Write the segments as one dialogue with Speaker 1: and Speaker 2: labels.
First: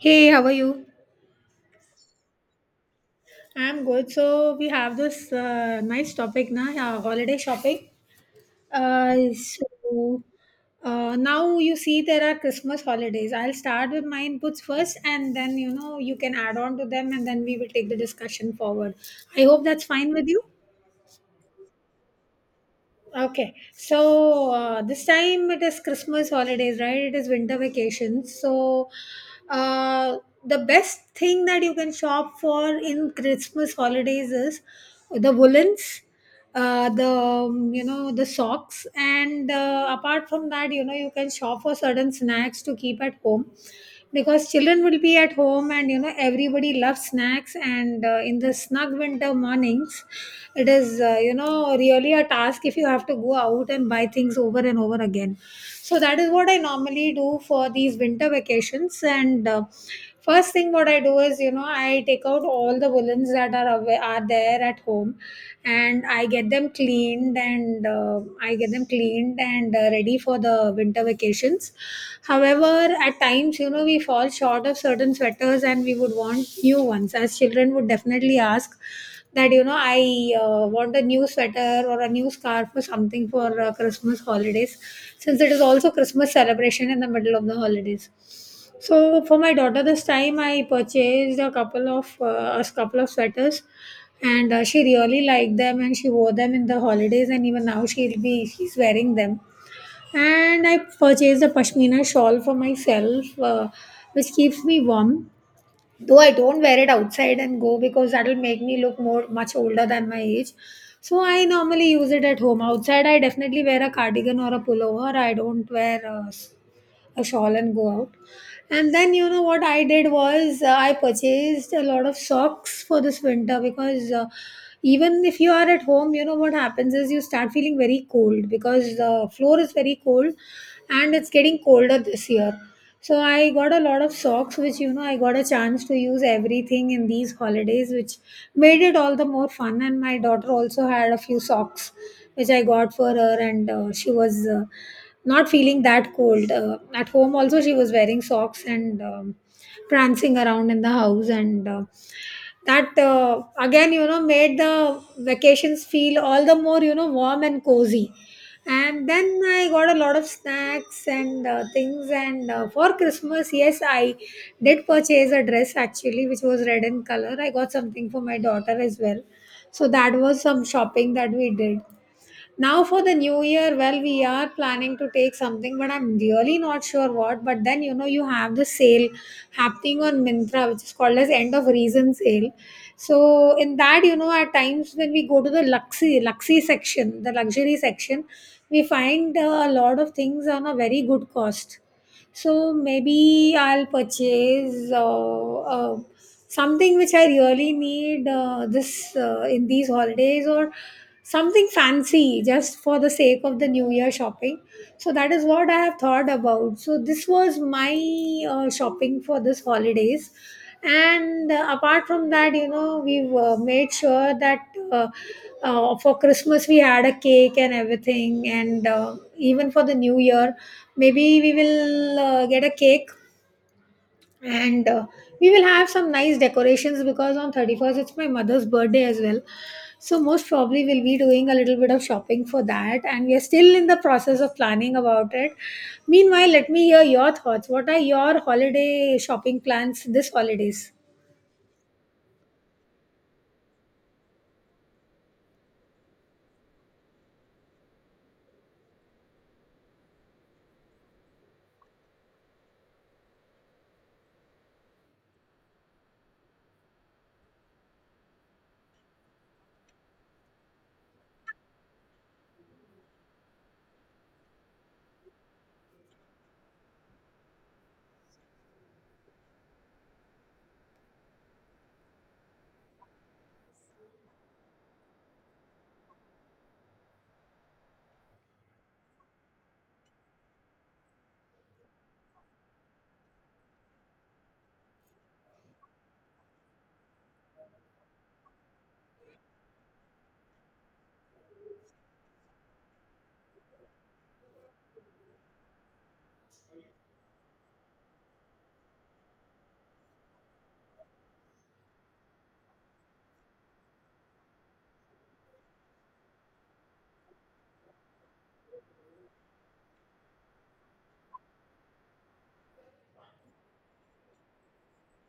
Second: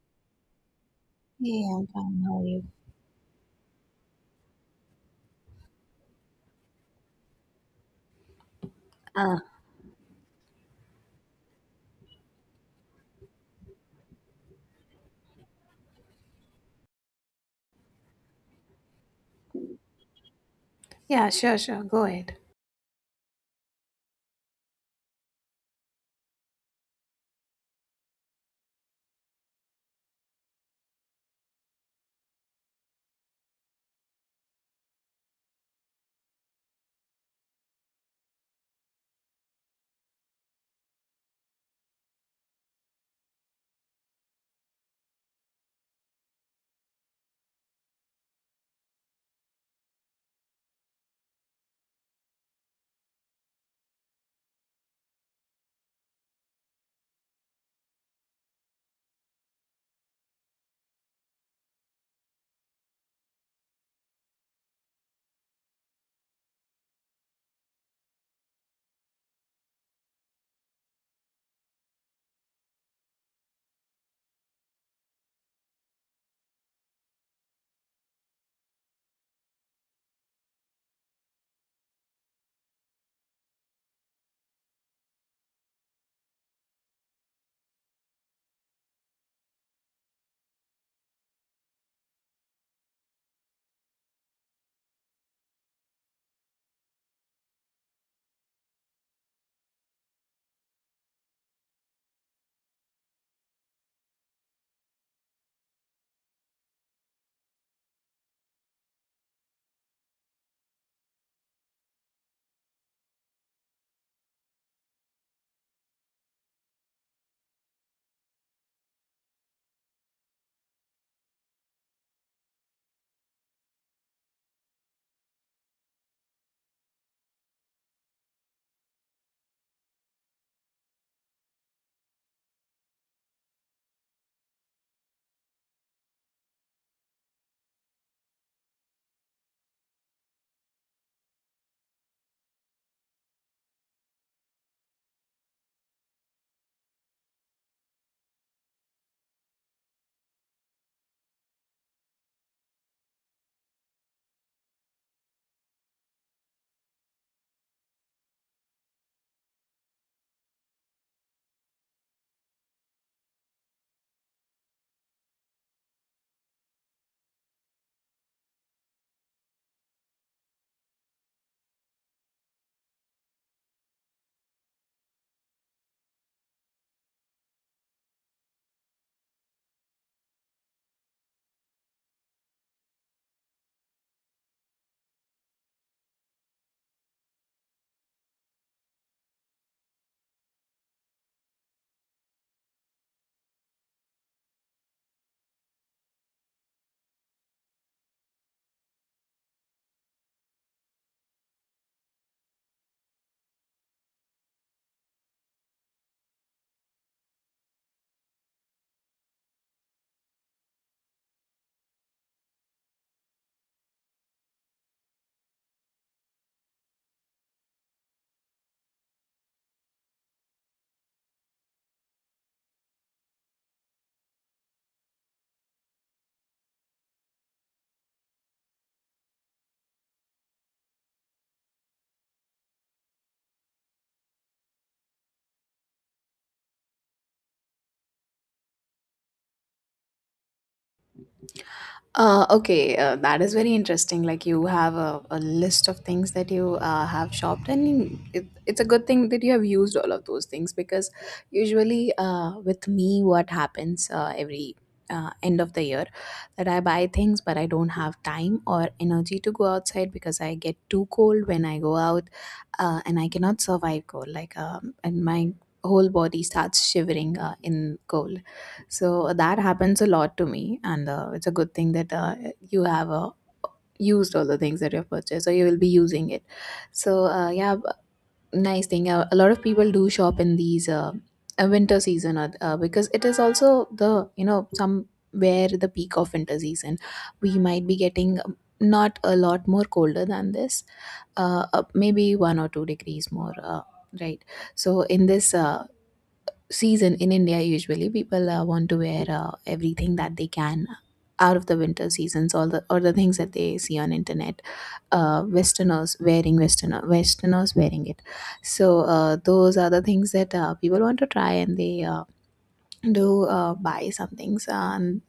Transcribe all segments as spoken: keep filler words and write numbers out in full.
Speaker 1: Hey, how are you?
Speaker 2: Yeah, I'm fine. How are you?
Speaker 1: I'm good. So we have this uh, nice topic now, uh, holiday shopping. Uh,
Speaker 2: Uh,
Speaker 1: so uh, Now you see there are Christmas holidays. I'll start with my inputs first, and then you know you can add on to them, and then we will take the discussion forward. I hope that's fine with you.
Speaker 2: yeah, sure, sure. Go ahead.
Speaker 1: Okay, so uh, this time it is Christmas holidays, right? It is winter vacations. So, uh, the best thing that you can shop for in Christmas holidays is the woolens, uh, the um, you know the socks, and uh, apart from that, you know you can shop for certain snacks to keep at home because children will be at home and you know everybody loves snacks and uh, in the snug winter mornings it is uh, you know really a task if you have to go out and buy things over and over again. So that is what I normally do for these winter vacations, and uh, first thing what I do is you know I take out all the woolens that are away, are there at home, and I get them cleaned and uh, I get them cleaned and uh, ready for the winter vacations. However, at times, you know, we fall short of certain sweaters and we would want new ones. As children would definitely ask that, you know, I uh, want a new sweater or a new scarf or something for uh, Christmas holidays, since it is also Christmas celebration in the middle of the holidays. So for my daughter, this time I purchased a couple of uh, a couple of sweaters, and uh, she really liked them, and she wore them in the holidays, and even now she'll be she's wearing them. And I purchased a pashmina shawl for myself, uh, which keeps me warm. Though I don't wear it outside and go because that'll make me look more much older than my age. So I normally use it at home. Outside, I definitely wear a cardigan or a pullover. I don't wear uh, s- a shawl and go out. And then you know what I did was uh, I purchased a lot of socks for this winter because uh, even if you are at home, you know what happens is you start feeling very cold because the floor is very cold and it's getting colder this year. So I got a lot of socks, which you know I got a chance to use everything in these holidays, which made it all the more fun. And my daughter also had a few socks, which I got for her, and uh, she was uh, not feeling that cold. Uh, at home, also, she was wearing socks and um, prancing around in the house, and uh, that uh, again, you know, made the vacations feel all the more, you know, warm and cozy. And then I got a lot of snacks and uh, things. And uh, for Christmas, yes, I did purchase a dress actually, which was red in color. I got something for my daughter as well. So that was some shopping that we did. Now for the new year, well, we are planning to take something, but I'm really not sure what. But then, you know, you have the sale happening on Mintra, which is called as end of reason sale. So in that, you know, at times when we go to the luxury luxury section, the luxury section, we find uh, a lot of things on a very good cost. So maybe I'll purchase uh, uh, something which I really need uh, this uh, in these holidays or something fancy just for the sake of the new year shopping. So that is what I have thought about. So this was my uh, shopping for this holidays. And uh, apart from that, you know, we've uh, made sure that uh, uh, for Christmas we had a cake and everything, and uh, even for the new year maybe we will uh, get a cake, and uh, we will have some nice decorations because on thirty-first it's my mother's birthday as well. So most probably we'll be doing a little bit of shopping for that, and we are still in the process of planning about it. Meanwhile, let me hear your thoughts. What are your holiday shopping plans this holidays?
Speaker 2: Uh, okay, uh, that is very interesting. Like you have a, a list of things that you uh, have shopped, and it, it's a good thing that you have used all of those things because usually uh, with me, what happens uh, every uh, end of the year that I buy things, but I don't have time or energy to go outside because I get too cold when I go out, uh, and I cannot survive cold. Like um, and my whole body starts shivering uh, in cold. So that happens a lot to me, and uh, it's a good thing that uh, you have uh, used all the things that you've purchased, or you will be using it. So uh, yeah, b- nice thing. Uh, a lot of people do shop in these uh, uh, winter season uh, uh, because it is also the, you know, somewhere the peak of winter season. We might be getting um, not a lot more colder than this, uh, uh, maybe one or two degrees more. Uh, right. So in this uh, season in India, usually people uh, want to wear uh, everything that they can out of the winter seasons, all the or the things that they see on internet. Uh, Westerners wearing Westerner, Westerners wearing it. So uh, those are the things that uh, people want to try, and they uh, do uh, buy some things. And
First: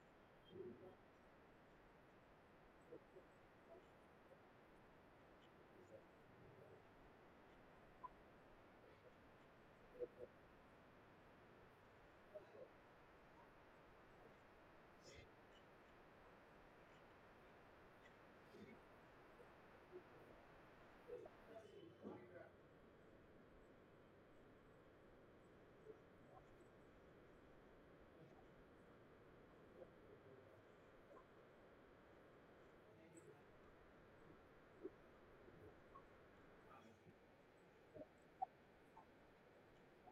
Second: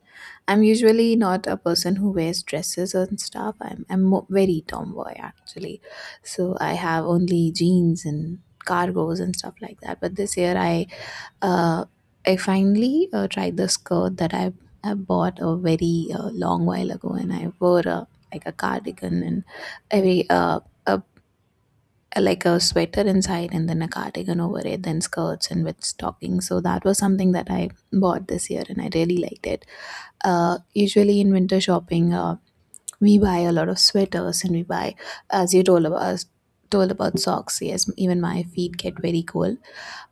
Speaker 2: I'm usually not a person who wears dresses and stuff. I'm I'm mo- very tomboy actually, so I have only jeans and cargos and stuff like that. But this year I uh, I finally uh, tried the skirt that I I bought a very uh, long while ago, and I wore a, like a cardigan and a very, uh, a like a sweater inside, and then a cardigan over it, then skirts and with stockings. So that was something that I bought this year, and I really liked it. Uh, usually in winter shopping, uh, we buy a lot of sweaters, and we buy, as you told about told about socks. Yes, even my feet get very cold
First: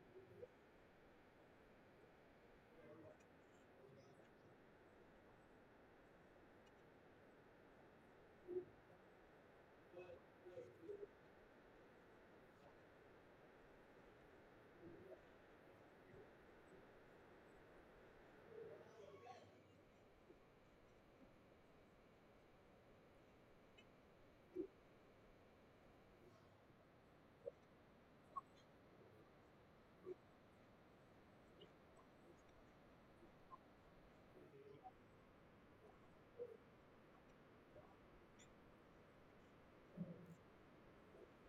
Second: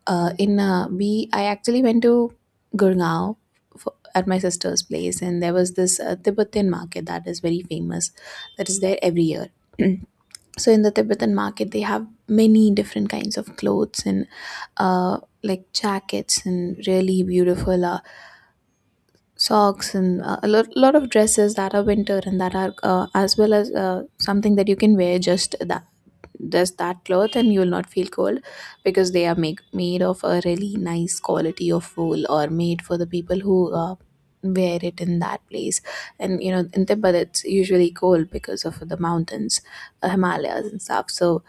Speaker 2: uh, in uh, we I actually went to Gurgaon for, at my sister's place, and there was this uh, Tibetan market that is very famous, that is there every year. So in the Tibetan market, they have many different kinds of clothes and uh, like jackets and really beautiful uh, socks and uh, a lot, lot of dresses that are winter and that are uh, as well as uh, something that you can wear just that just that cloth and you will not feel cold because they are make, made of a really nice quality of wool or made for the people who uh, wear it in that place. And you know in Tibet it's usually cold because of the mountains, uh, Himalayas and stuff. So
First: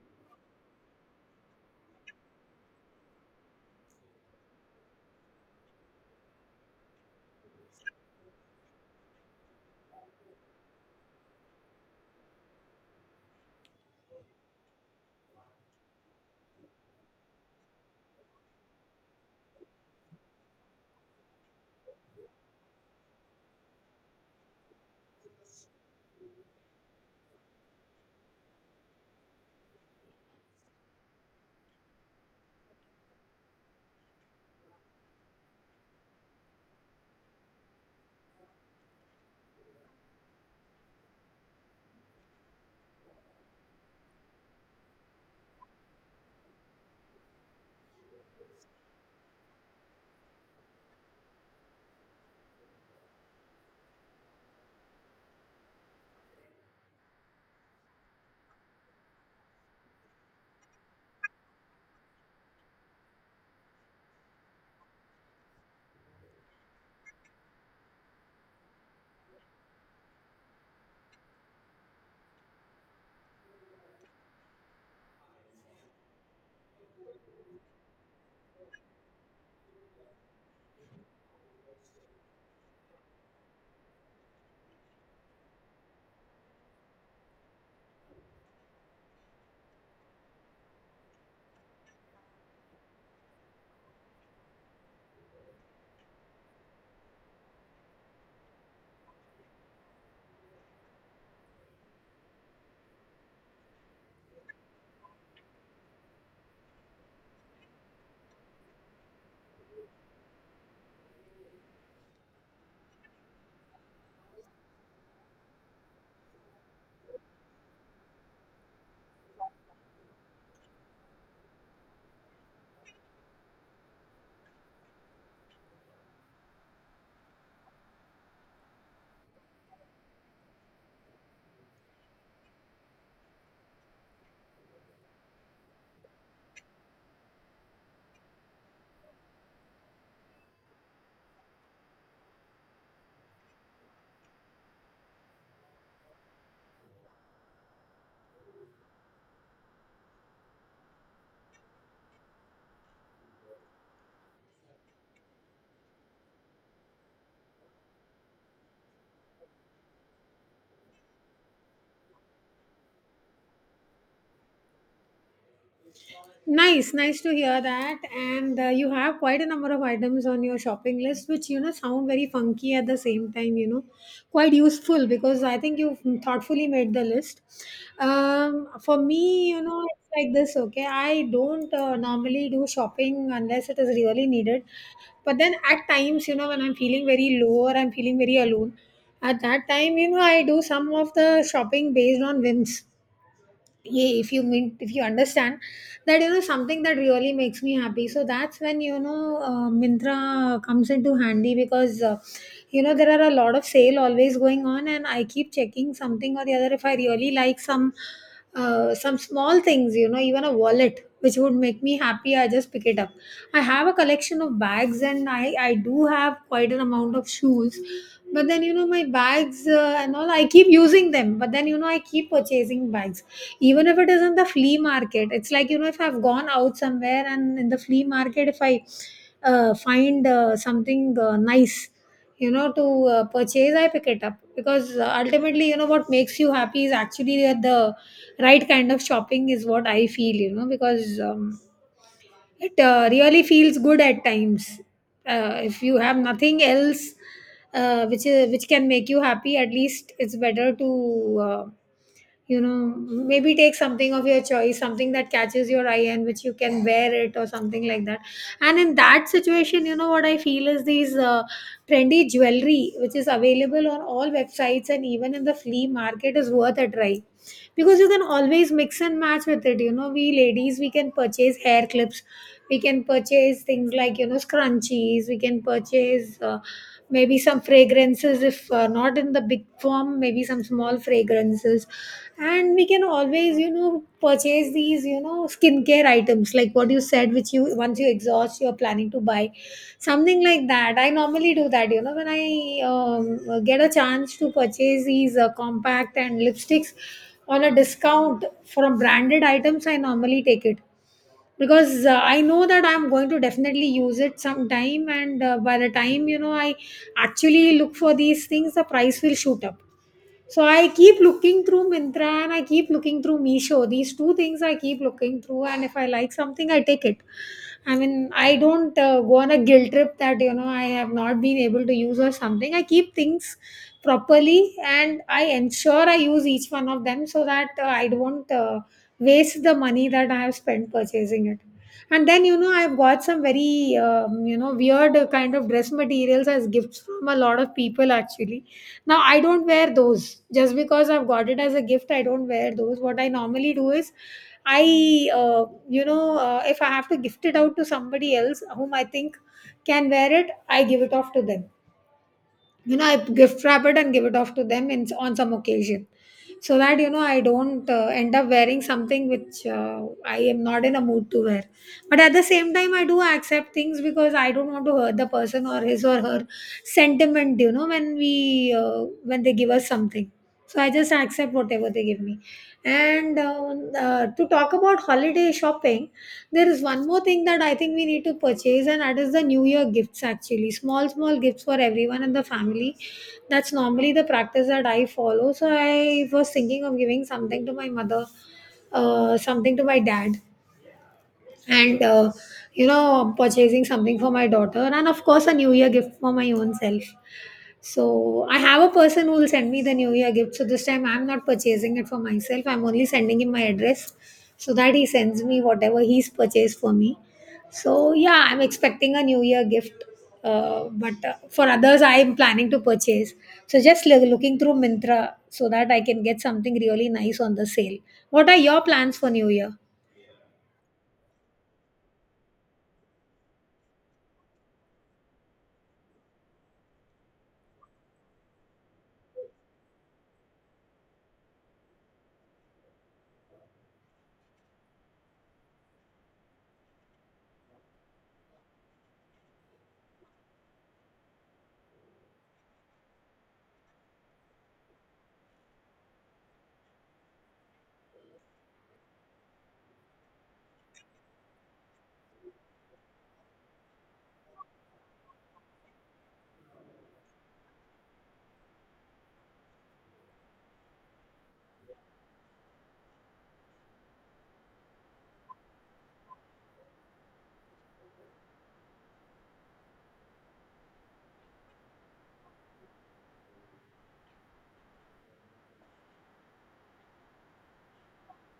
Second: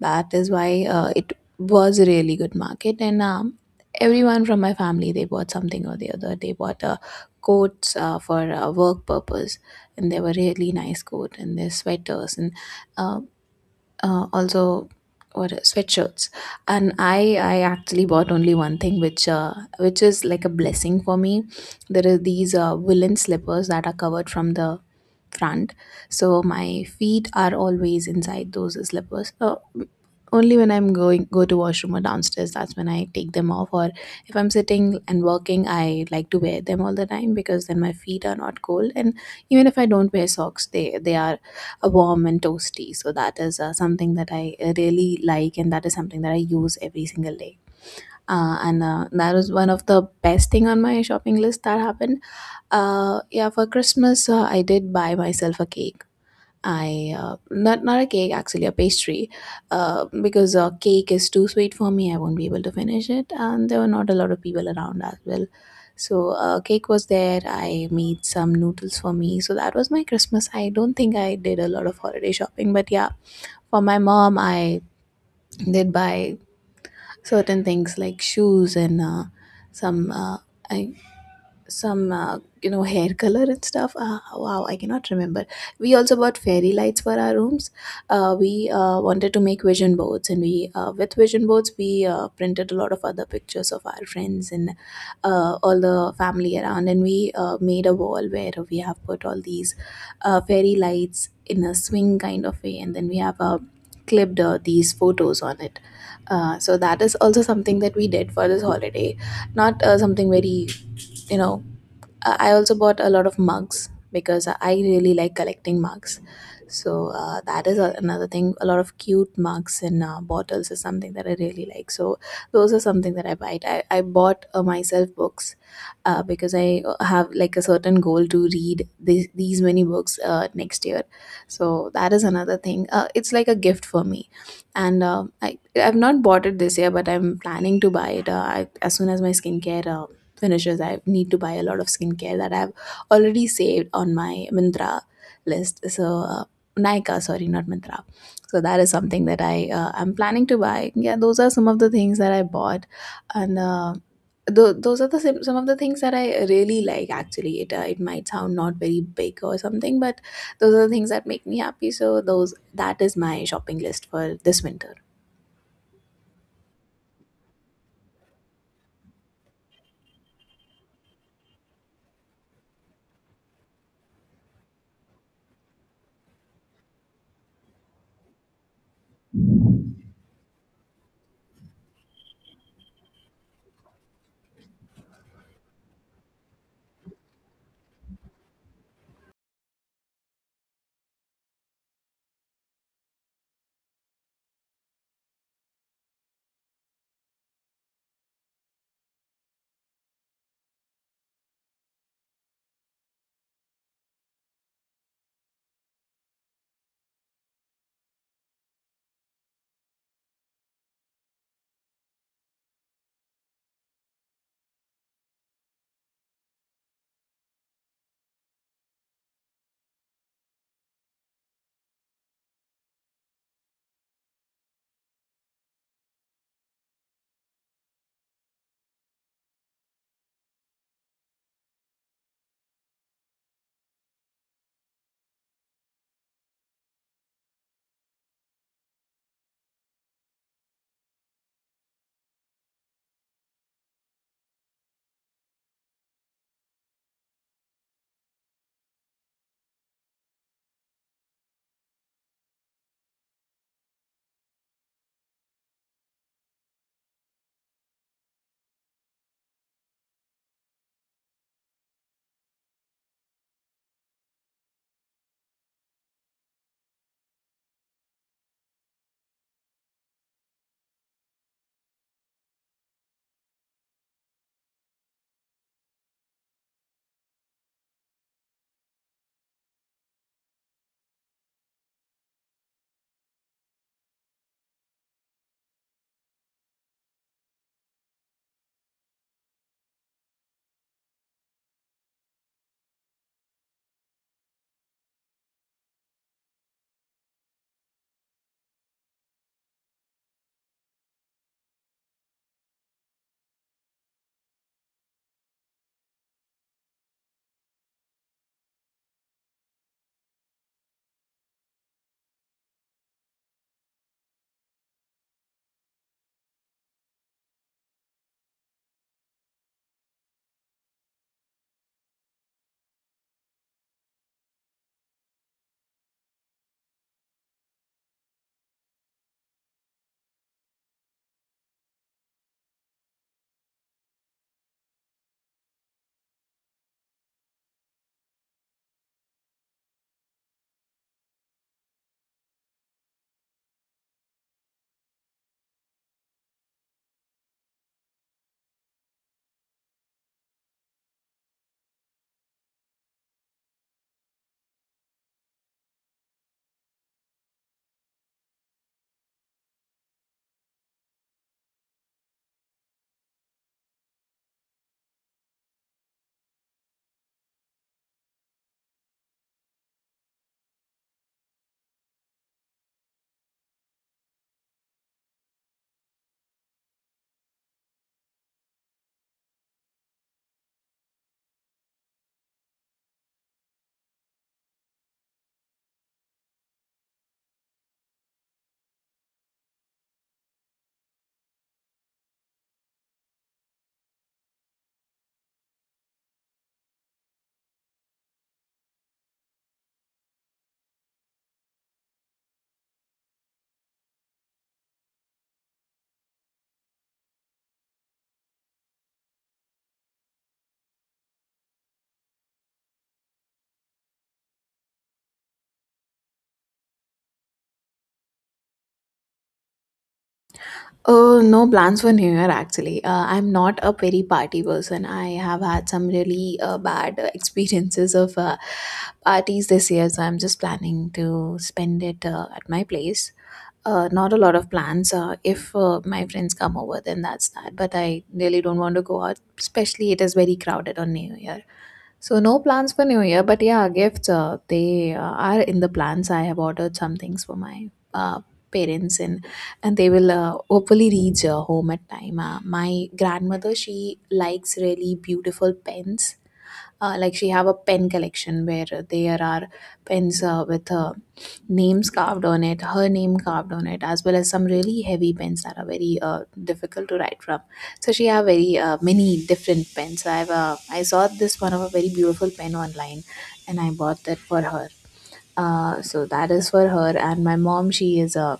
Speaker 2: that is why uh, it was a really good market. And um, everyone from my family, they bought something or the other. They bought uh, coats uh, for uh, work purpose, and they were really nice coat and their sweaters and uh, uh, also what uh, sweatshirts. And i i actually bought only one thing which uh, which is like a blessing for me. There are these uh, woolen slippers that are covered from the front, so my feet are always inside those slippers. Uh, only when I'm going go to washroom or downstairs, that's when I take them off. Or if I'm sitting and working, I like to wear them all the time because then my feet are not cold, and even if I don't wear socks, they they are uh, warm and toasty. So that is uh, something that I uh, really like, and that is something that I use every single day. Uh, and uh, That was one of the best thing on my shopping list that happened. Uh yeah, for Christmas, uh, I did buy myself a cake. I, uh, not not a cake, actually a pastry, uh, because uh, cake is too sweet for me. I won't be able to finish it, and there were not a lot of people around as well. So uh, cake was there. I made some noodles for me. So that was my Christmas. I don't think I did a lot of holiday shopping, but yeah, for my mom, I did buy certain things like shoes and uh, some. Uh, I some, uh, you know, hair color and stuff. Uh, wow, I cannot remember. We also bought fairy lights for our rooms. Uh, we uh, wanted to make vision boards, and we uh, with vision boards we uh, printed a lot of other pictures of our friends and uh, all the family around, and we uh, made a wall where we have put all these uh, fairy lights in a swing kind of way, and then we have uh, clipped uh, these photos on it. Uh, so that is also something that we did for this holiday, not uh, something very, you know. Uh, I also bought a lot of mugs because I really like collecting mugs. So uh, that is a, another thing. A lot of cute mugs and uh, bottles is something that I really like. So those are something that I buy. I, I bought uh, myself books uh, because I have like a certain goal to read these, these many books uh, next year. So that is another thing. Uh, it's like a gift for me, and uh, I, I've not bought it this year, but I'm planning to buy it. Uh, I, as soon as my skincare Uh, finishes, I need to buy a lot of skincare that I've already saved on my Mintra list. So uh, Nika, sorry, not Mintra. So that is something that I uh, am planning to buy. Yeah, those are some of the things that I bought. and uh, tho- those are the sim- some of the things that I really like. Actually, it uh, it might sound not very big or something, but those are the things that make me happy. So those that is my shopping list for this winter.
Speaker 1: Nice, nice to hear that. And uh, you have quite a number of items on your shopping list, which you know sound very funky at the same time. You know, quite useful because I think you've thoughtfully made the list. Um, for me, you know, it's like this. Okay, I don't uh, normally do shopping unless it is really needed. But then at times, you know, when I'm feeling very low or I'm feeling very alone, at that time, you know, I do some of the shopping based on whims. Yeah, if you mean, if you understand, that you know something that really makes me happy, so that's when you know uh, Mintra comes into handy because uh, you know there are a lot of sale always going on, and I keep checking something or the other. If I really like some uh, some small things, you know, even a wallet which would make me happy, I just pick it up. I have a collection of bags and i i do have quite an amount of shoes, but then you know my bags uh, and all I keep using them, but then you know I keep purchasing bags even if it is in the flea market. It's like, you know, if I've gone out somewhere and in the flea market if I uh, find uh, something uh, nice, you know, to uh, purchase, I pick it up. Because uh, ultimately, you know, what makes you happy is actually that the right kind of shopping is what I feel, you know, because um, it uh, really feels good at times. Uh, if you have nothing else uh, which is, which can make you happy, at least it's better to uh, you know maybe take something of your choice, something that catches your eye and which you can wear it or something like that. And in that situation, you know, what I feel is these uh, trendy jewelry which is available on all websites and even in the flea market is worth a try because you can always mix and match with it. You know, we ladies, we can purchase hair clips, we can purchase things like you know scrunchies, we can purchase uh, maybe some fragrances, if uh, not in the big form, maybe some small fragrances. And we can always you know purchase these you know skincare items like what you said, which you, once you exhaust, you're planning to buy something like that. I normally do that, you know, when I um, get a chance to purchase these uh, compact and lipsticks on a discount from branded items, I normally take it. Because uh, I know that I'm going to definitely use it sometime, and uh, by the time you know I actually look for these things, the price will shoot up. So I keep looking through Mintra and I keep looking through Meesho. These two things I keep looking through, and if I like something, I take it. I mean, I don't uh, go on a guilt trip that you know I have not been able to use or something. I keep things properly, and I ensure I use each one of them so that uh, I don't uh, waste the money that I have spent purchasing it. And then you know I've got some very um, you know weird uh, kind of dress materials as gifts from a lot of people. Actually now, I don't wear those just because I've got it as a gift. I don't wear those. What I normally do is I, uh, you know, uh, if I have to gift it out to somebody else whom I think can wear it, I give it off to them. You know, I gift wrap it and give it off to them in on some occasion, so that you know I don't uh, end up wearing something which uh, I am not in a mood to wear. But at the same time I do accept things because I don't want to hurt the person or his or her sentiment. You know, when we uh, when they give us something, so I just accept whatever they give me. And uh, uh, to talk about holiday shopping, there is one more thing that I think we need to purchase, and that is the New Year gifts actually. Small, small gifts for everyone in the family. That's normally the practice that I follow. So I was thinking of giving something to my mother, uh, something to my dad, and uh, you know, purchasing something for my daughter, and of course, a New Year gift for my own self. So I have a person who will send me the New Year gift. So this time I'm not purchasing it for myself. I'm only sending him my address so that he sends me whatever he's purchased for me. So yeah, I'm expecting a New Year gift. Uh, but uh, for others, I am planning to purchase. So just loo- looking through Mintra so that I can get something really nice on the sale. What are your plans for New Year?
Speaker 2: Uh, no plans for New Year actually. Uh, I'm not a very party person. I have had some really uh, bad uh, experiences of uh, parties this year, so I'm just planning to spend it uh, at my place. Uh, not a lot of plans. Uh, if uh, my friends come over, then that's that. But I really don't want to go out, especially it is very crowded on New Year. So no plans for New Year, but yeah, gifts. Uh, they uh, are in the plans. I have ordered some things for my uh, parents, and and they will uh, hopefully reach uh, home at time. Uh, my grandmother, she likes really beautiful pens. Uh, like, she have a pen collection where uh, there are pens uh, with uh, names carved on it, her name carved on it, as well as some really heavy pens that are very uh, difficult to write from. So she have very uh, many different pens. i've uh, I saw this one of a very beautiful pen online, and I bought that for her. Uh, so that is for her. And my mom, she is a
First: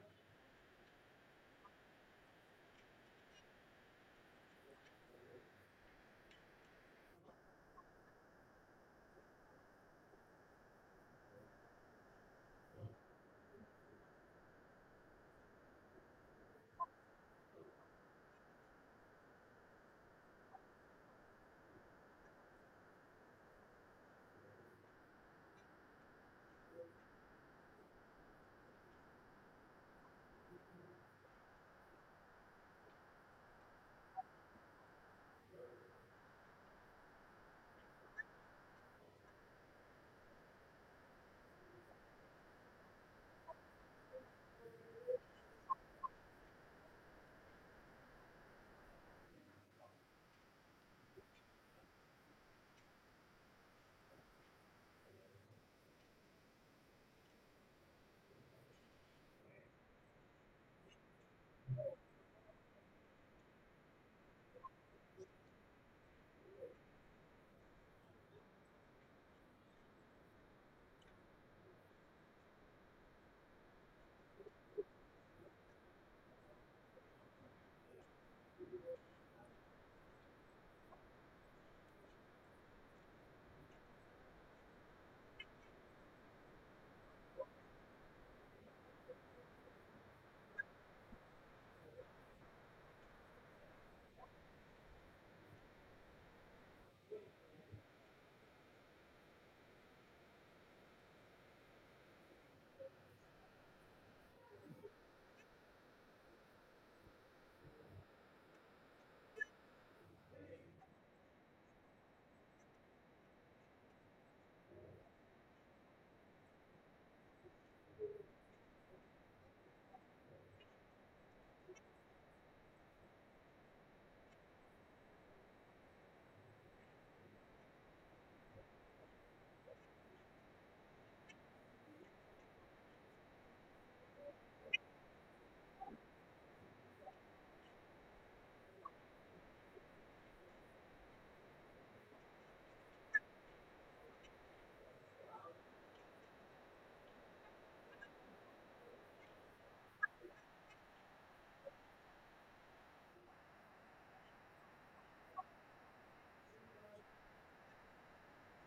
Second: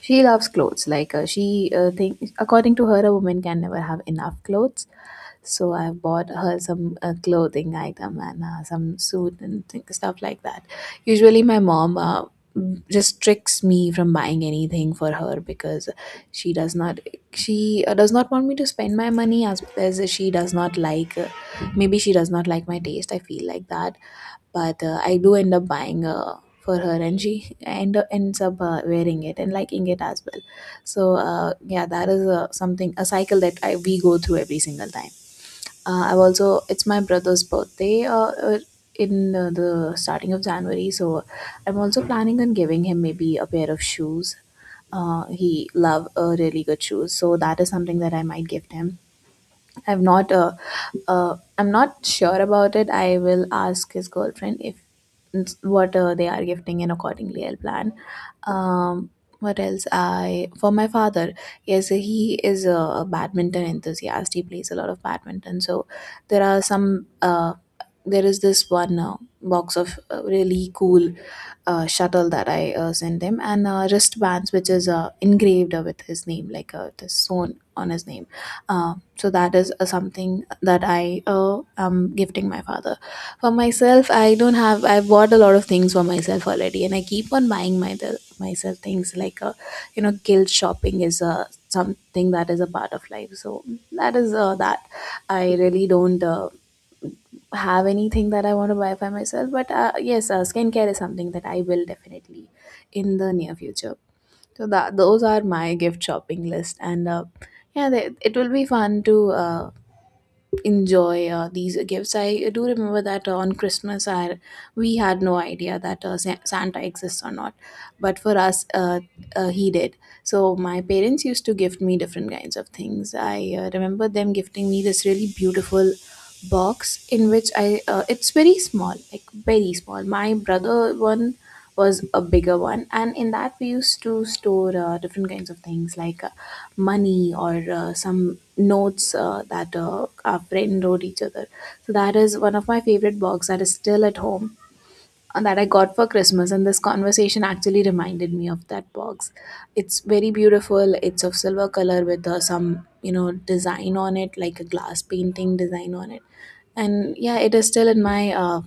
Speaker 2: she loves clothes. Like, uh, she uh, think, according to her, a woman can never have enough clothes. So I bought her some uh, clothing item and uh, some suit and thing, stuff like that. Usually my mom uh, just tricks me from buying anything for her because she does not she uh, does not want me to spend my money as, as she does not like, uh, maybe she does not like my taste, I feel like that. But uh, I do end up buying uh, for her, and she end up ends up uh, wearing it and liking it as well. So uh, yeah, that is uh, something, a cycle that I we go through every single time. Uh, I've also, it's my brother's birthday uh, uh, in uh, the starting of January, so I'm also planning on giving him maybe a pair of shoes. Uh, he love uh, really good shoes, so that is something that I might gift him. I've not uh, uh I'm not sure about it. I will ask his girlfriend if what uh, they are gifting, and accordingly I'll plan. Um, what else? I, for my father, yes, he is a, a badminton enthusiast. He plays a lot of badminton. So there are some uh there is this one uh, box of uh, really cool uh, shuttle that I uh, sent them, and uh, wristbands which is uh, engraved uh, with his name, like uh, it is sewn on his name. Uh, so that is uh, something that I uh, am gifting my father. For myself, I don't have. I've bought a lot of things for myself already, and I keep on buying my myself things like uh, you know, guilt shopping is uh, something that is a part of life. So that is uh, that. I really don't. Uh, have anything that I want to buy by myself, but uh, yes, uh, skincare is something that I will definitely in the near future. So that those are my gift shopping list, and uh, yeah, they, it will be fun to uh, enjoy uh, these gifts. I do remember that uh, on Christmas, I, we had no idea that uh, Sa- Santa exists or not, but for us, uh, uh, he did. So my parents used to gift me different kinds of things. I uh, remember them gifting me this really beautiful box in which I uh, it's very small, like very small. My brother one was a bigger one, and in that we used to store uh, different kinds of things like uh, money or uh, some notes uh, that uh, our friend wrote each other. So that is one of my favorite books that is still at home and that I got for Christmas. And this conversation actually reminded me of that box. It's very beautiful. It's of silver color with uh, some you know design on it, like a glass painting design on it. And yeah, it is still in my uh,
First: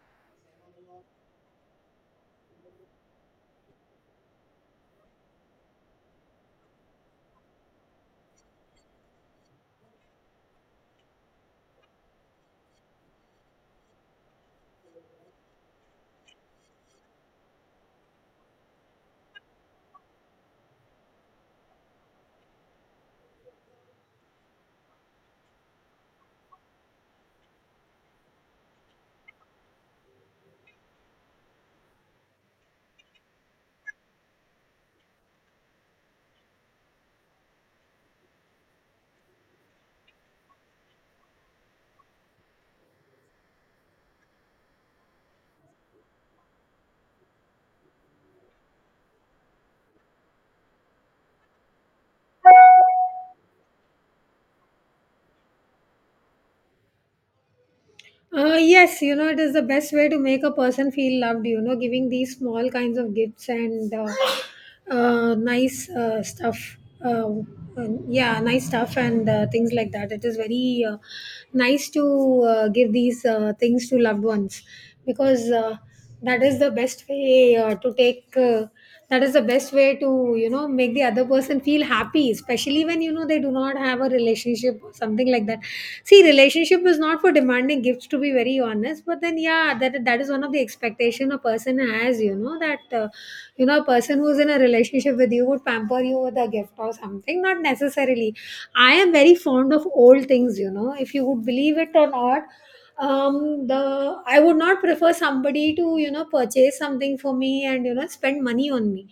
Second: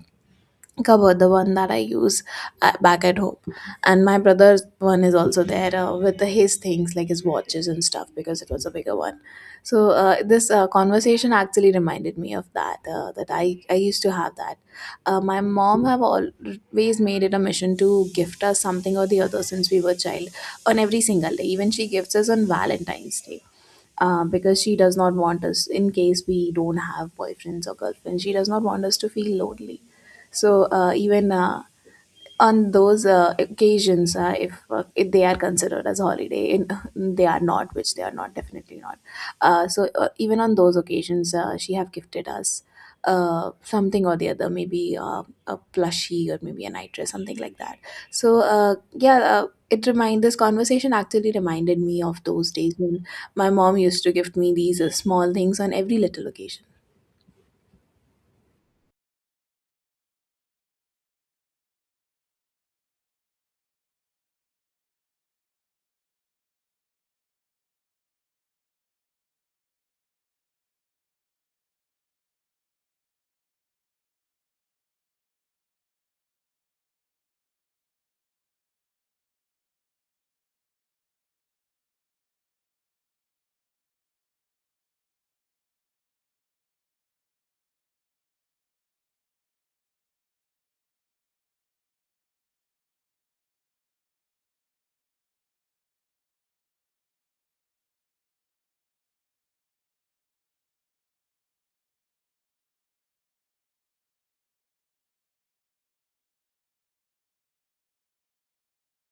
Speaker 2: cover, the one that I use uh, back at home, and my brother's one is also there uh, with his things like his watches and stuff because it was a bigger one. So uh, this uh, conversation actually reminded me of that uh, that i i used to have that. Uh, my mom have always made it a mission to gift us something or the other since we were child, on every single day. Even she gifts us on Valentine's Day, um, because she does not want us, in case we don't have boyfriends or girlfriends, she does not want us to feel lonely. So uh, even uh, on those uh, occasions, uh, if, uh, if they are considered as holiday, in, they are not, which they are not, definitely not. Uh, so uh, even on those occasions, uh, she have gifted us uh, something or the other, maybe uh, a plushie or maybe a night dress, something like that. So uh, yeah, uh, it remind this conversation actually reminded me of those days when my mom used to gift me these uh, small things on every little occasion.
Speaker 1: Uh, yes, you know, it is the best way to make a person feel loved, you know, giving these small kinds of gifts and uh, uh, nice uh, stuff. Uh, and- yeah, nice stuff and uh, things like that. It is very uh, nice to uh, give these uh, things to loved ones because uh, that is the best way uh, to take. Uh, that is the best way to, you know, make the other person feel happy, especially when you know they do not have a relationship or something like that. See, relationship is not for demanding gifts, to be very honest, but then yeah, that that is one of the expectation a person has. You know, that uh, you know a person who's in a relationship with you would pamper you with a gift or something, not necessarily. I am very fond of old things, you know, if you would believe it or not. Um the i would not prefer somebody to, you know, purchase something for me and, you know, spend money on me.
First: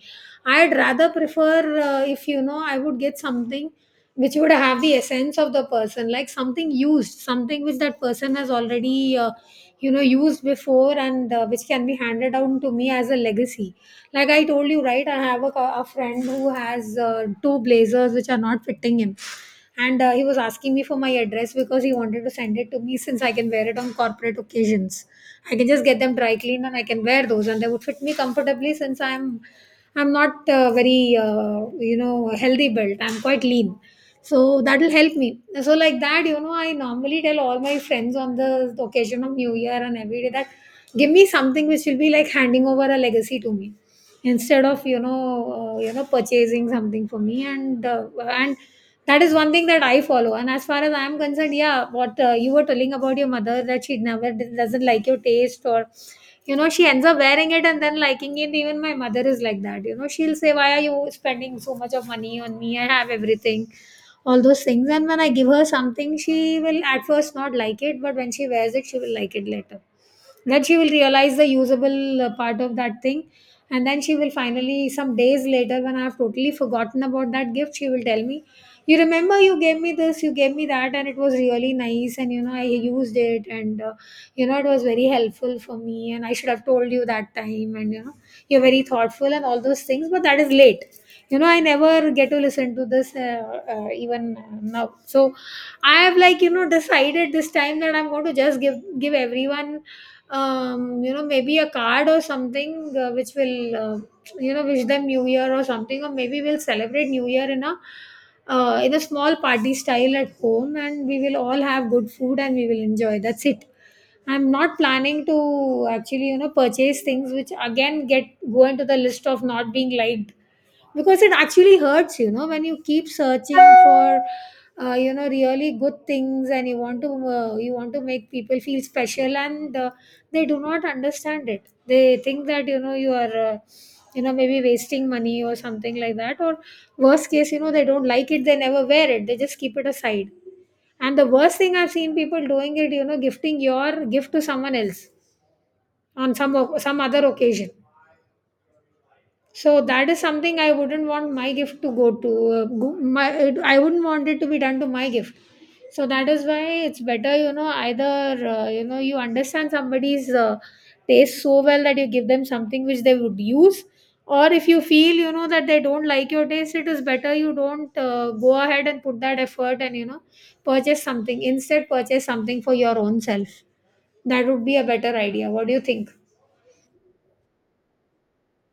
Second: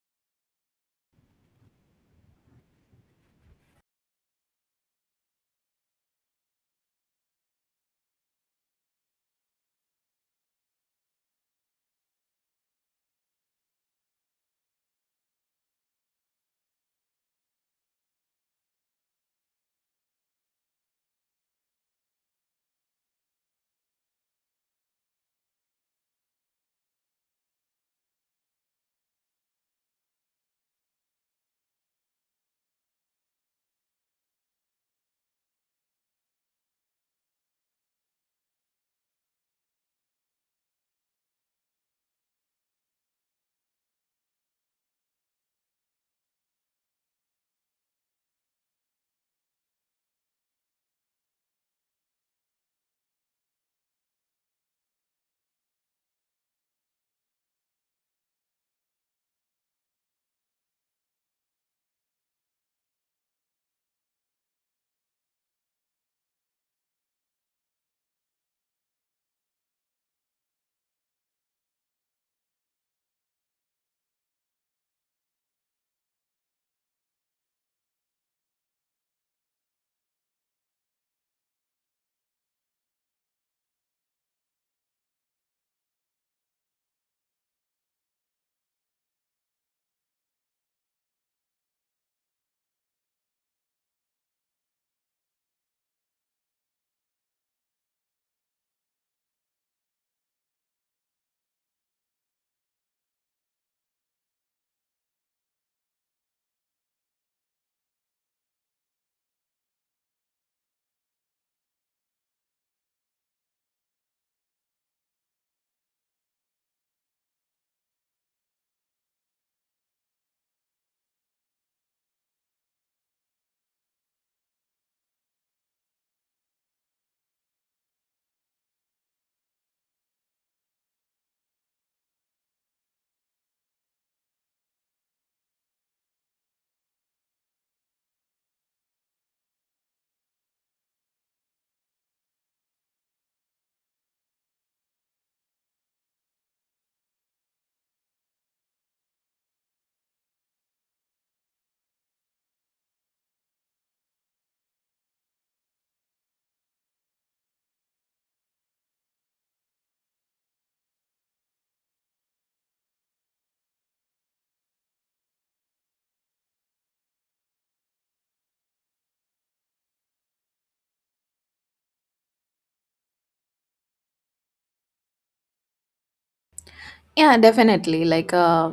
Speaker 1: I'd rather prefer, uh, if you know, I would get something which would have the essence of the person, like something used, something which that person has already uh, you know used before, and uh, which can be handed down to me as a legacy. Like I told you, right, I have a, co- a friend who has uh, two blazers which are not fitting him, and uh, he was asking me for my address because he wanted to send it to me, since I can wear it on corporate occasions. I can just get them dry cleaned and I can wear those, and they would fit me comfortably, since i'm i'm not uh, very uh, you know healthy built, I'm quite lean, so that'll help me. So like that, you know, I normally tell all my friends on the occasion of new year and every day that give me something which will be like handing over a legacy to me, instead of you know uh, you know purchasing something for me. And uh, and that is one thing that I follow. And as far as I am concerned, yeah, what uh, you were telling about your mother, that she never, doesn't like your taste, or you know she ends up wearing it and then liking it. Even my mother is like that, you know. She'll say, why are you spending so much of money on me, I have everything, all those things. And when I give her something, she will at first not like it, but when she wears it, she will like it later. Then she will realize the usable uh, part of that thing. And then she will finally, some days later, when I have totally forgotten about that gift, she will tell me, you remember, you gave me this, you gave me that, and it was really nice, and you know I used it, and uh, you know, it was very helpful for me, and I should have told you that time, and you know, you're very thoughtful and all those things. But that is late. You know, I never get to listen to this uh, uh, even now. So I have, like, you know, decided this time that I'm going to just give give everyone, um, you know, maybe a card or something, uh, which will uh, you know wish them new year or something. Or maybe we'll celebrate new year in a uh, in a small party style at home, and we will all have good food and we will enjoy. That's it. I'm not planning to actually, you know, purchase things which again get go into the list of not being liked. Because it actually hurts, you know, when you keep searching for uh, you know really good things, and you want to uh, you want to make people feel special, and uh, they do not understand it. They think that you know you are uh, you know maybe wasting money or something like that, or worst case, you know, they don't like it, they never wear it, they just keep it aside. And the worst thing I've seen people doing it, you know, gifting your gift to someone else on some o- some other occasion. So that is something I wouldn't want my gift to go to. Uh, go, my it, I wouldn't want it to be done to my gift. So that is why it's better, you know, either uh, you know you understand somebody's uh, taste so well that you give them something which they would use, or if you feel you know that they don't like your taste, it is better you don't uh, go ahead and put that effort and you know purchase something. Instead, purchase something for your own self. That would be a better idea. What do you think?
Speaker 2: Yeah, definitely. Like, uh,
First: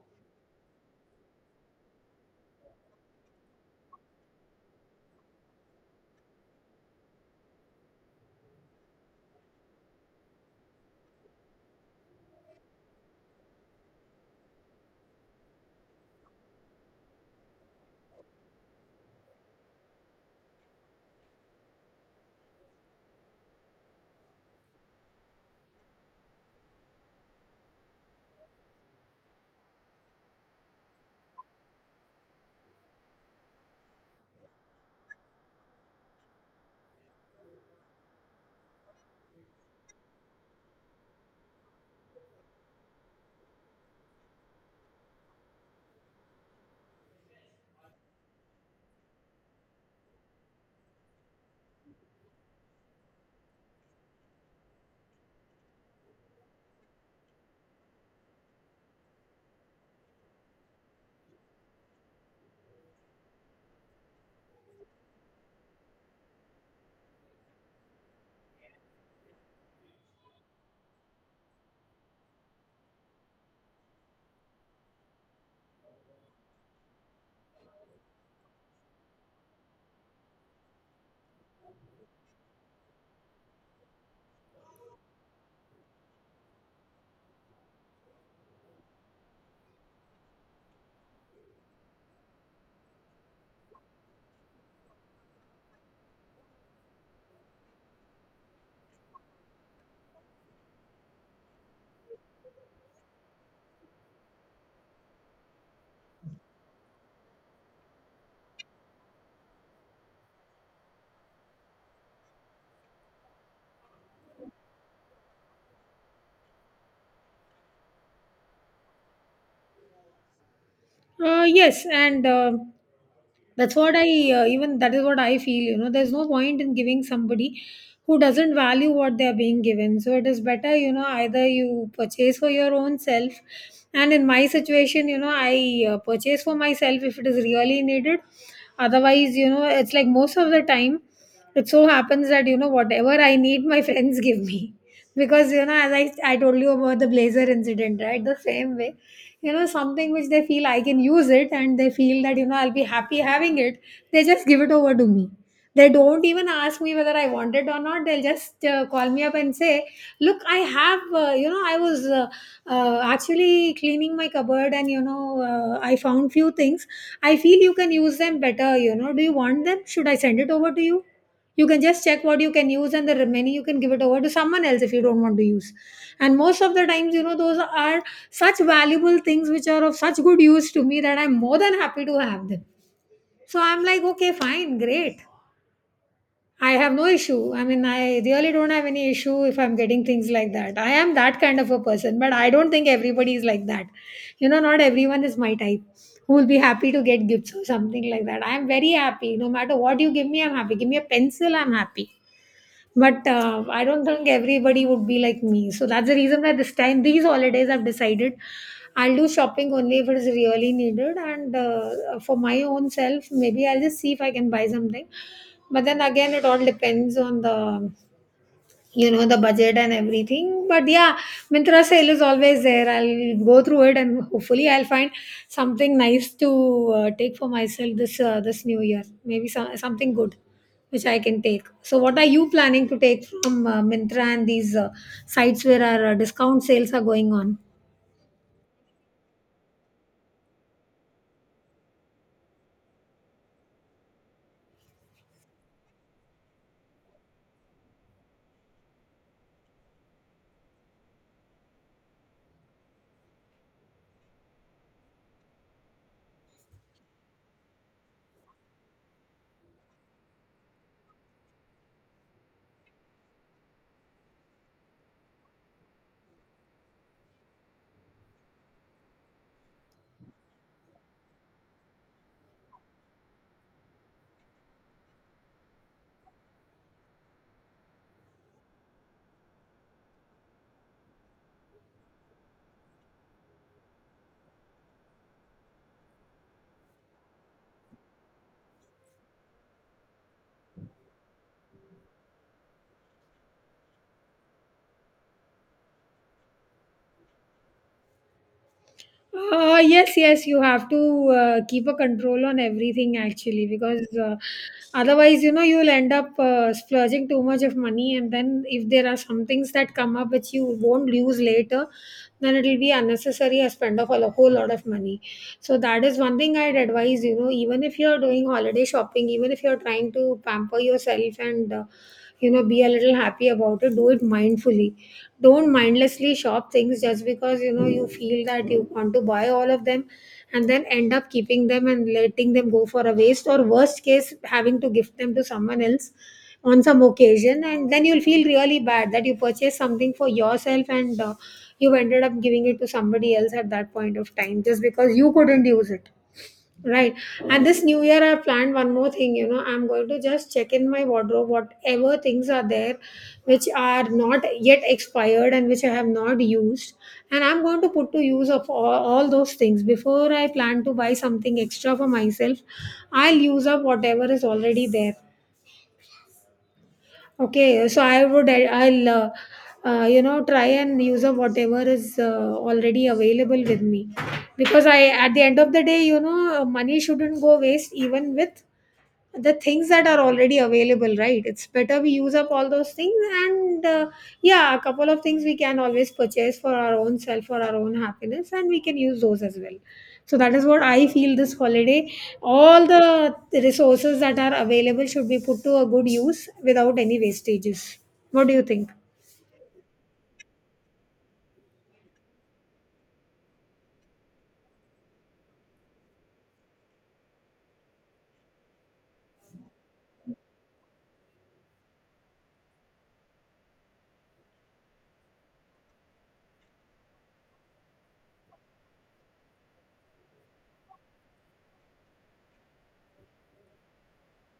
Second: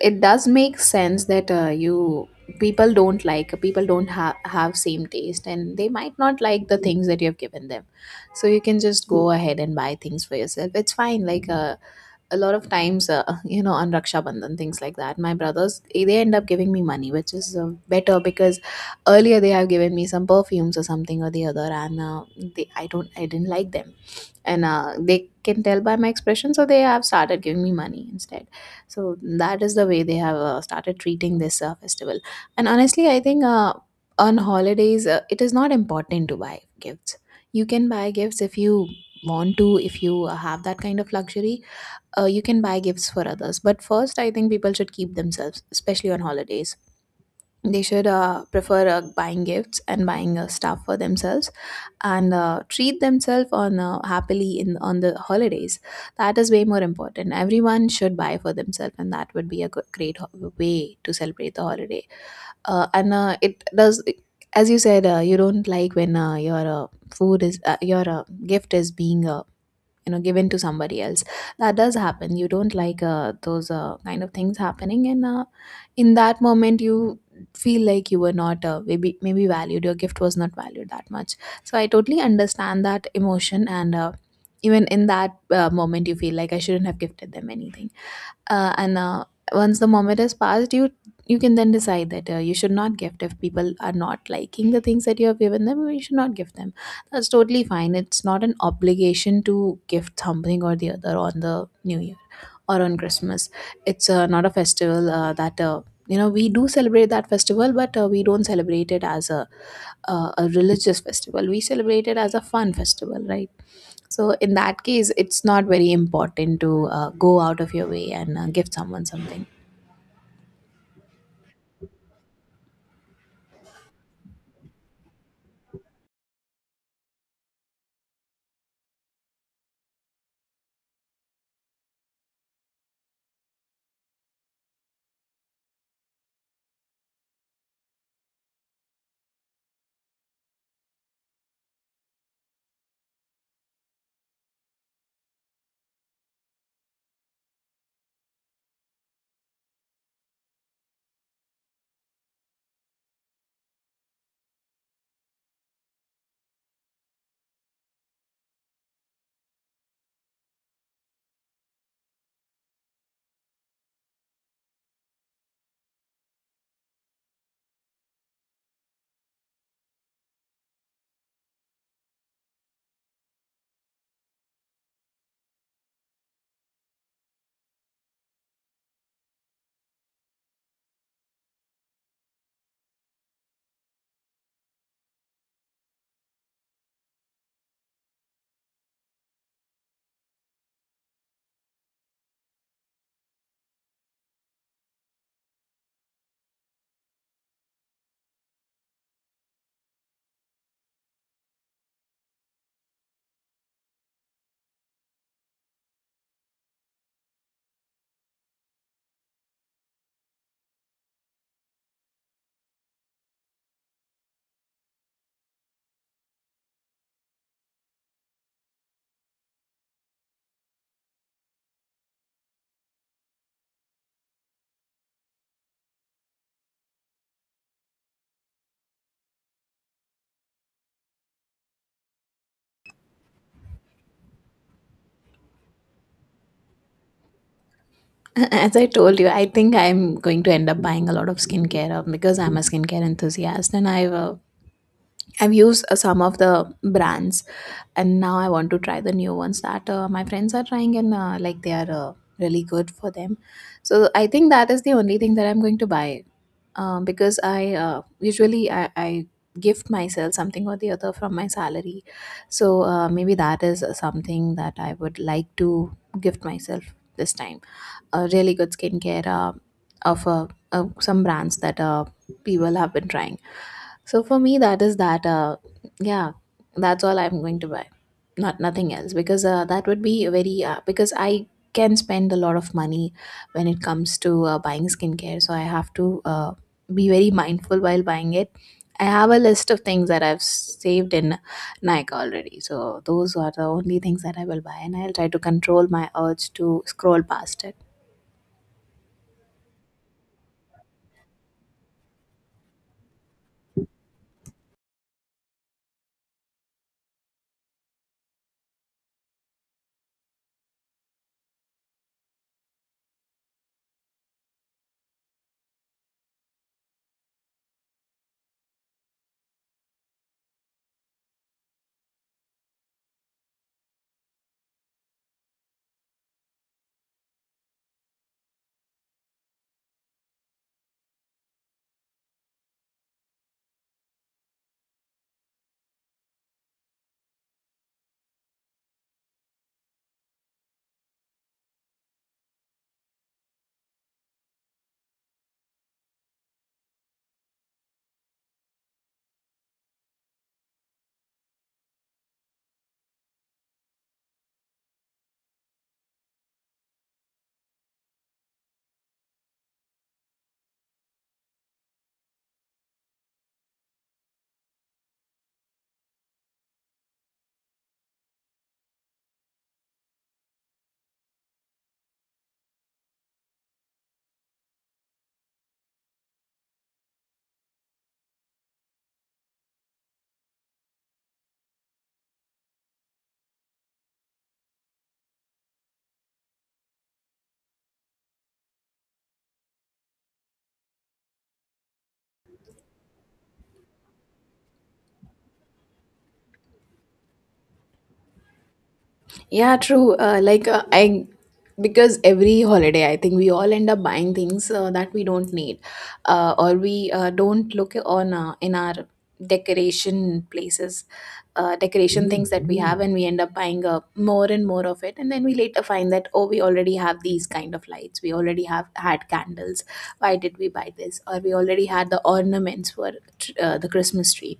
Speaker 2: it does make sense that uh, you people don't like people don't have have same taste, and they might not like the things that you have given them. So you can just go ahead and buy things for yourself. It's fine. Like, uh, a lot of times, uh, you know, on Raksha Bandhan things like that, my brothers eh, they end up giving me money, which is uh, better, because earlier they have given me some perfumes or something or the other, and uh, they I don't I didn't like them, and uh, they can tell by my expression, so they have started giving me money instead. So that is the way they have uh, started treating this uh, festival. And honestly, I think uh, on holidays, uh, it is not important to buy gifts. You can buy gifts if you want to, if you uh, have that kind of luxury. Uh, you can buy gifts for others, but first, I think people should keep themselves, especially on holidays, they should uh, prefer uh, buying gifts and buying uh, stuff for themselves, and uh, treat themselves on uh, happily in on the holidays. That is way more important. Everyone should buy for themselves, and that would be a good, great ho- way to celebrate the holiday. Uh, and uh, It does, as you said, uh, you don't like when uh, your uh, food is uh, your uh, gift is being uh, you know given to somebody else. That does happen. You don't like uh, those uh, kind of things happening, and uh, in that moment, you feel like you were not uh, maybe maybe valued, your gift was not valued that much. So I totally understand that emotion. And uh, even in that uh, moment, you feel like I shouldn't have gifted them anything. Uh, and uh, Once the moment has passed, you you can then decide that uh, you should not gift. If people are not liking the things that you have given them, you should not give them. That's totally fine. It's not an obligation to gift something or the other on the new year, or on Christmas. It's uh, not a festival uh, that uh, you know we do celebrate that festival, but uh, we don't celebrate it as a uh, a religious festival. We celebrate it as a fun festival, right? So in that case, it's not very important to uh, go out of your way and uh, give someone something.
Speaker 1: Uh, yes, and. Uh, That's what I uh, even that is what I feel. You know, there's no point in giving somebody who doesn't value what they are being given. So it is better, you know, either you purchase for your own self. And in my situation, you know, I uh, purchase for myself if it is really needed. Otherwise, you know, it's like most of the time, it so happens that you know whatever I need, my friends give me. Because you know, as I I told you about the blazer incident, right? The same way, you know, something which they feel I can use it, and they feel that you know I'll be happy having it, they just give it over to me. They don't even ask me whether I want it or not. They'll just uh, call me up and say, look, I have uh, you know, i was uh, uh, actually cleaning my cupboard, and you know uh, I found few things, I feel you can use them better, you know. Do you want them? Should I send it over to you? You can just check what you can use, and the remaining you can give it over to someone else if you don't want to use. And most of the times, you know, those are such valuable things which are of such good use to me that I'm more than happy to have them. So I'm like, okay, fine, great. I have no issue. I mean, I really don't have any issue if I'm getting things like that. I am that kind of a person, but I don't think everybody is like that. You know, not everyone is my type who will be happy to get gifts or something like that. I am very happy. No matter what you give me, I'm happy. Give me a pencil, I'm happy. But uh, I don't think everybody would be like me. So that's the reason why this time, these holidays, I've decided I'll do shopping only if it is really needed. And uh, for my own self, maybe I'll just see if I can buy something. But then again, it all depends on the, you know, the budget and everything. But yeah, Mintra sale is always there. I'll go through it, and hopefully I'll find something nice to uh, take for myself this uh, this new year. Maybe some, something good which I can take. So, what are you planning to take from uh, Mintra and these uh, sites where our uh, discount sales are going on?
Speaker 2: As I told you, I think I'm going to end up buying a lot of skincare, uh, because I'm a skincare enthusiast, and I've uh, I've used uh, some of the brands, and now I want to try the new ones that uh, my friends are trying, and uh, like they are uh, really good for them. So I think that is the only thing that I'm going to buy, um, because I uh, usually I, I gift myself something or the other from my salary. So uh, maybe that is something that I would like to gift myself this time, a really good skincare, uh, of uh, uh, some brands that uh, people have been trying. So for me, that is that. Uh, yeah, that's all I'm going to buy, not nothing else, because uh, that would be very uh, because I can spend a lot of money when it comes to uh, buying skincare. So I have to uh, be very mindful while buying it. I have a list of things that I've saved in Nike already. So those are the only things that I will buy, and I'll try to control my urge to scroll past it.
Speaker 1: Uh, yes, yes, you have to uh, keep a control on everything actually, because uh, otherwise, you know, you'll end up uh, splurging too much of money. And then, if there are some things that come up which you won't use later, then it'll be unnecessary a spend of a lo- whole lot of money. So, that is one thing I'd advise, you know. Even if you're doing holiday shopping, even if you're trying to pamper yourself and, uh, you know, be a little happy about it, do it mindfully. Don't mindlessly shop things just because you know you feel that you want to buy all of them, and then end up keeping them and letting them go for a waste, or worst case, having to gift them to someone else on some occasion, and then you'll feel really bad that you purchased something for yourself and uh, you ended up giving it to somebody else at that point of time just because you couldn't use it. Right. And this new year, I planned one more thing. You know, I'm going to just check in my wardrobe, whatever things are there which are not yet expired and which I have not used. And I'm going to put to use of all, all those things. Before I plan to buy something extra for myself, I'll use up whatever is already there. Okay, so I would I'll uh, uh, you know try and use up whatever is uh, already available with me, because I, at the end of the day, you know, money shouldn't go waste even with the things that are already available, right? It's better we use up all those things. And uh, yeah, a couple of things we can always purchase for our own self, for our own happiness, and we can use those as well. So that is what I feel this holiday, all the resources that are available should be put to a good use without any wastages. What do you think?
Speaker 2: Yeah, true. Uh, like uh, I, because every holiday, I think we all end up buying things uh, that we don't need, uh, or we uh, don't look on uh, in our decoration places, uh, decoration things that we have, and we end up buying uh, more and more of it, and then we later find that oh, we already have these kind of lights, we already have had candles. Why did we buy this? Or we already had the ornaments for tr- uh, the Christmas tree.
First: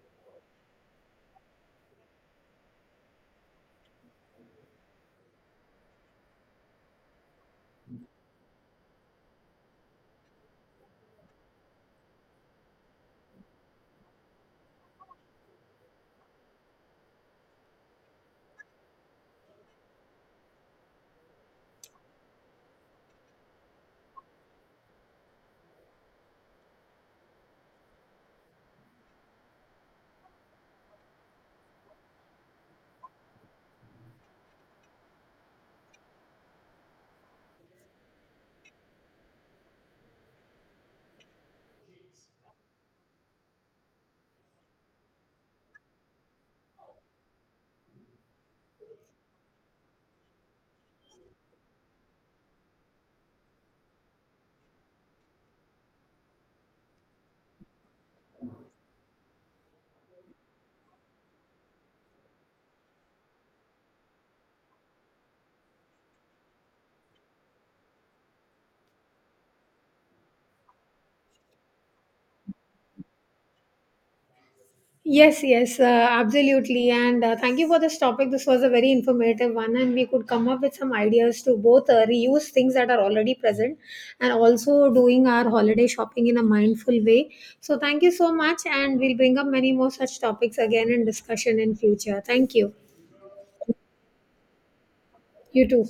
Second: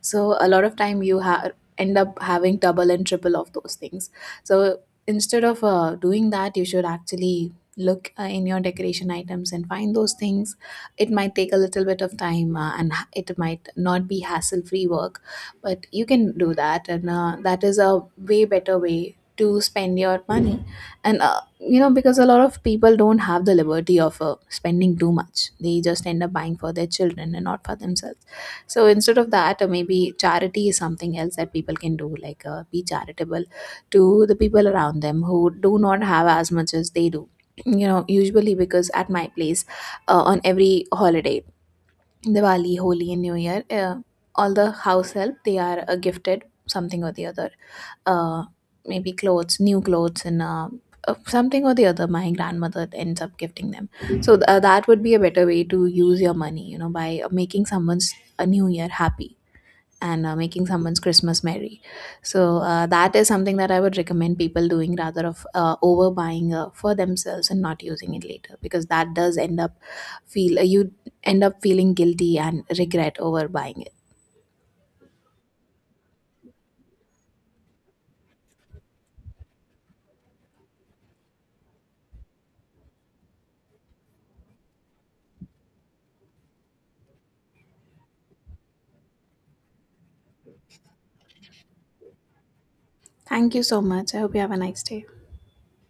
Speaker 2: So a lot of time you ha- end up having double and triple of those things. So instead of uh, doing that, you should actually look uh, in your decoration items and find those things. It might take a little bit of time, uh, and ha- it might not be hassle free work, but you can do that, and uh, that is a way better way to spend your money. And uh, you know because a lot of people don't have the liberty of uh, spending too much, they just end up buying for their children and not for themselves. So instead of that, uh, maybe charity is something else that people can do, like uh, be charitable to the people around them who do not have as much as they do. You know, usually, because at my place, uh, on every holiday, Diwali, Holi, and New Year, uh, all the house help, they are uh, gifted something or the other. Uh, Maybe clothes, new clothes, and uh, uh, something or the other. My grandmother ends up gifting them. So th- uh, that would be a better way to use your money. You know, by uh, making someone's a new year happy, and uh, making someone's Christmas merry. So uh, that is something that I would recommend people doing, rather of uh, overbuying uh, for themselves and not using it later, because that does end up feel uh, you end up feeling guilty and regret over buying it.
Speaker 1: Yes, yes, uh, absolutely. And uh, thank you for this topic. This was a very informative one, and we could come up with some ideas to both uh, reuse things that are already present, and also doing our holiday shopping in a mindful way. So, thank you so much. And we'll bring up many more such topics again in discussion in future. Thank you.
Speaker 2: Thank you so much, I hope you have a nice day.
Speaker 1: You too.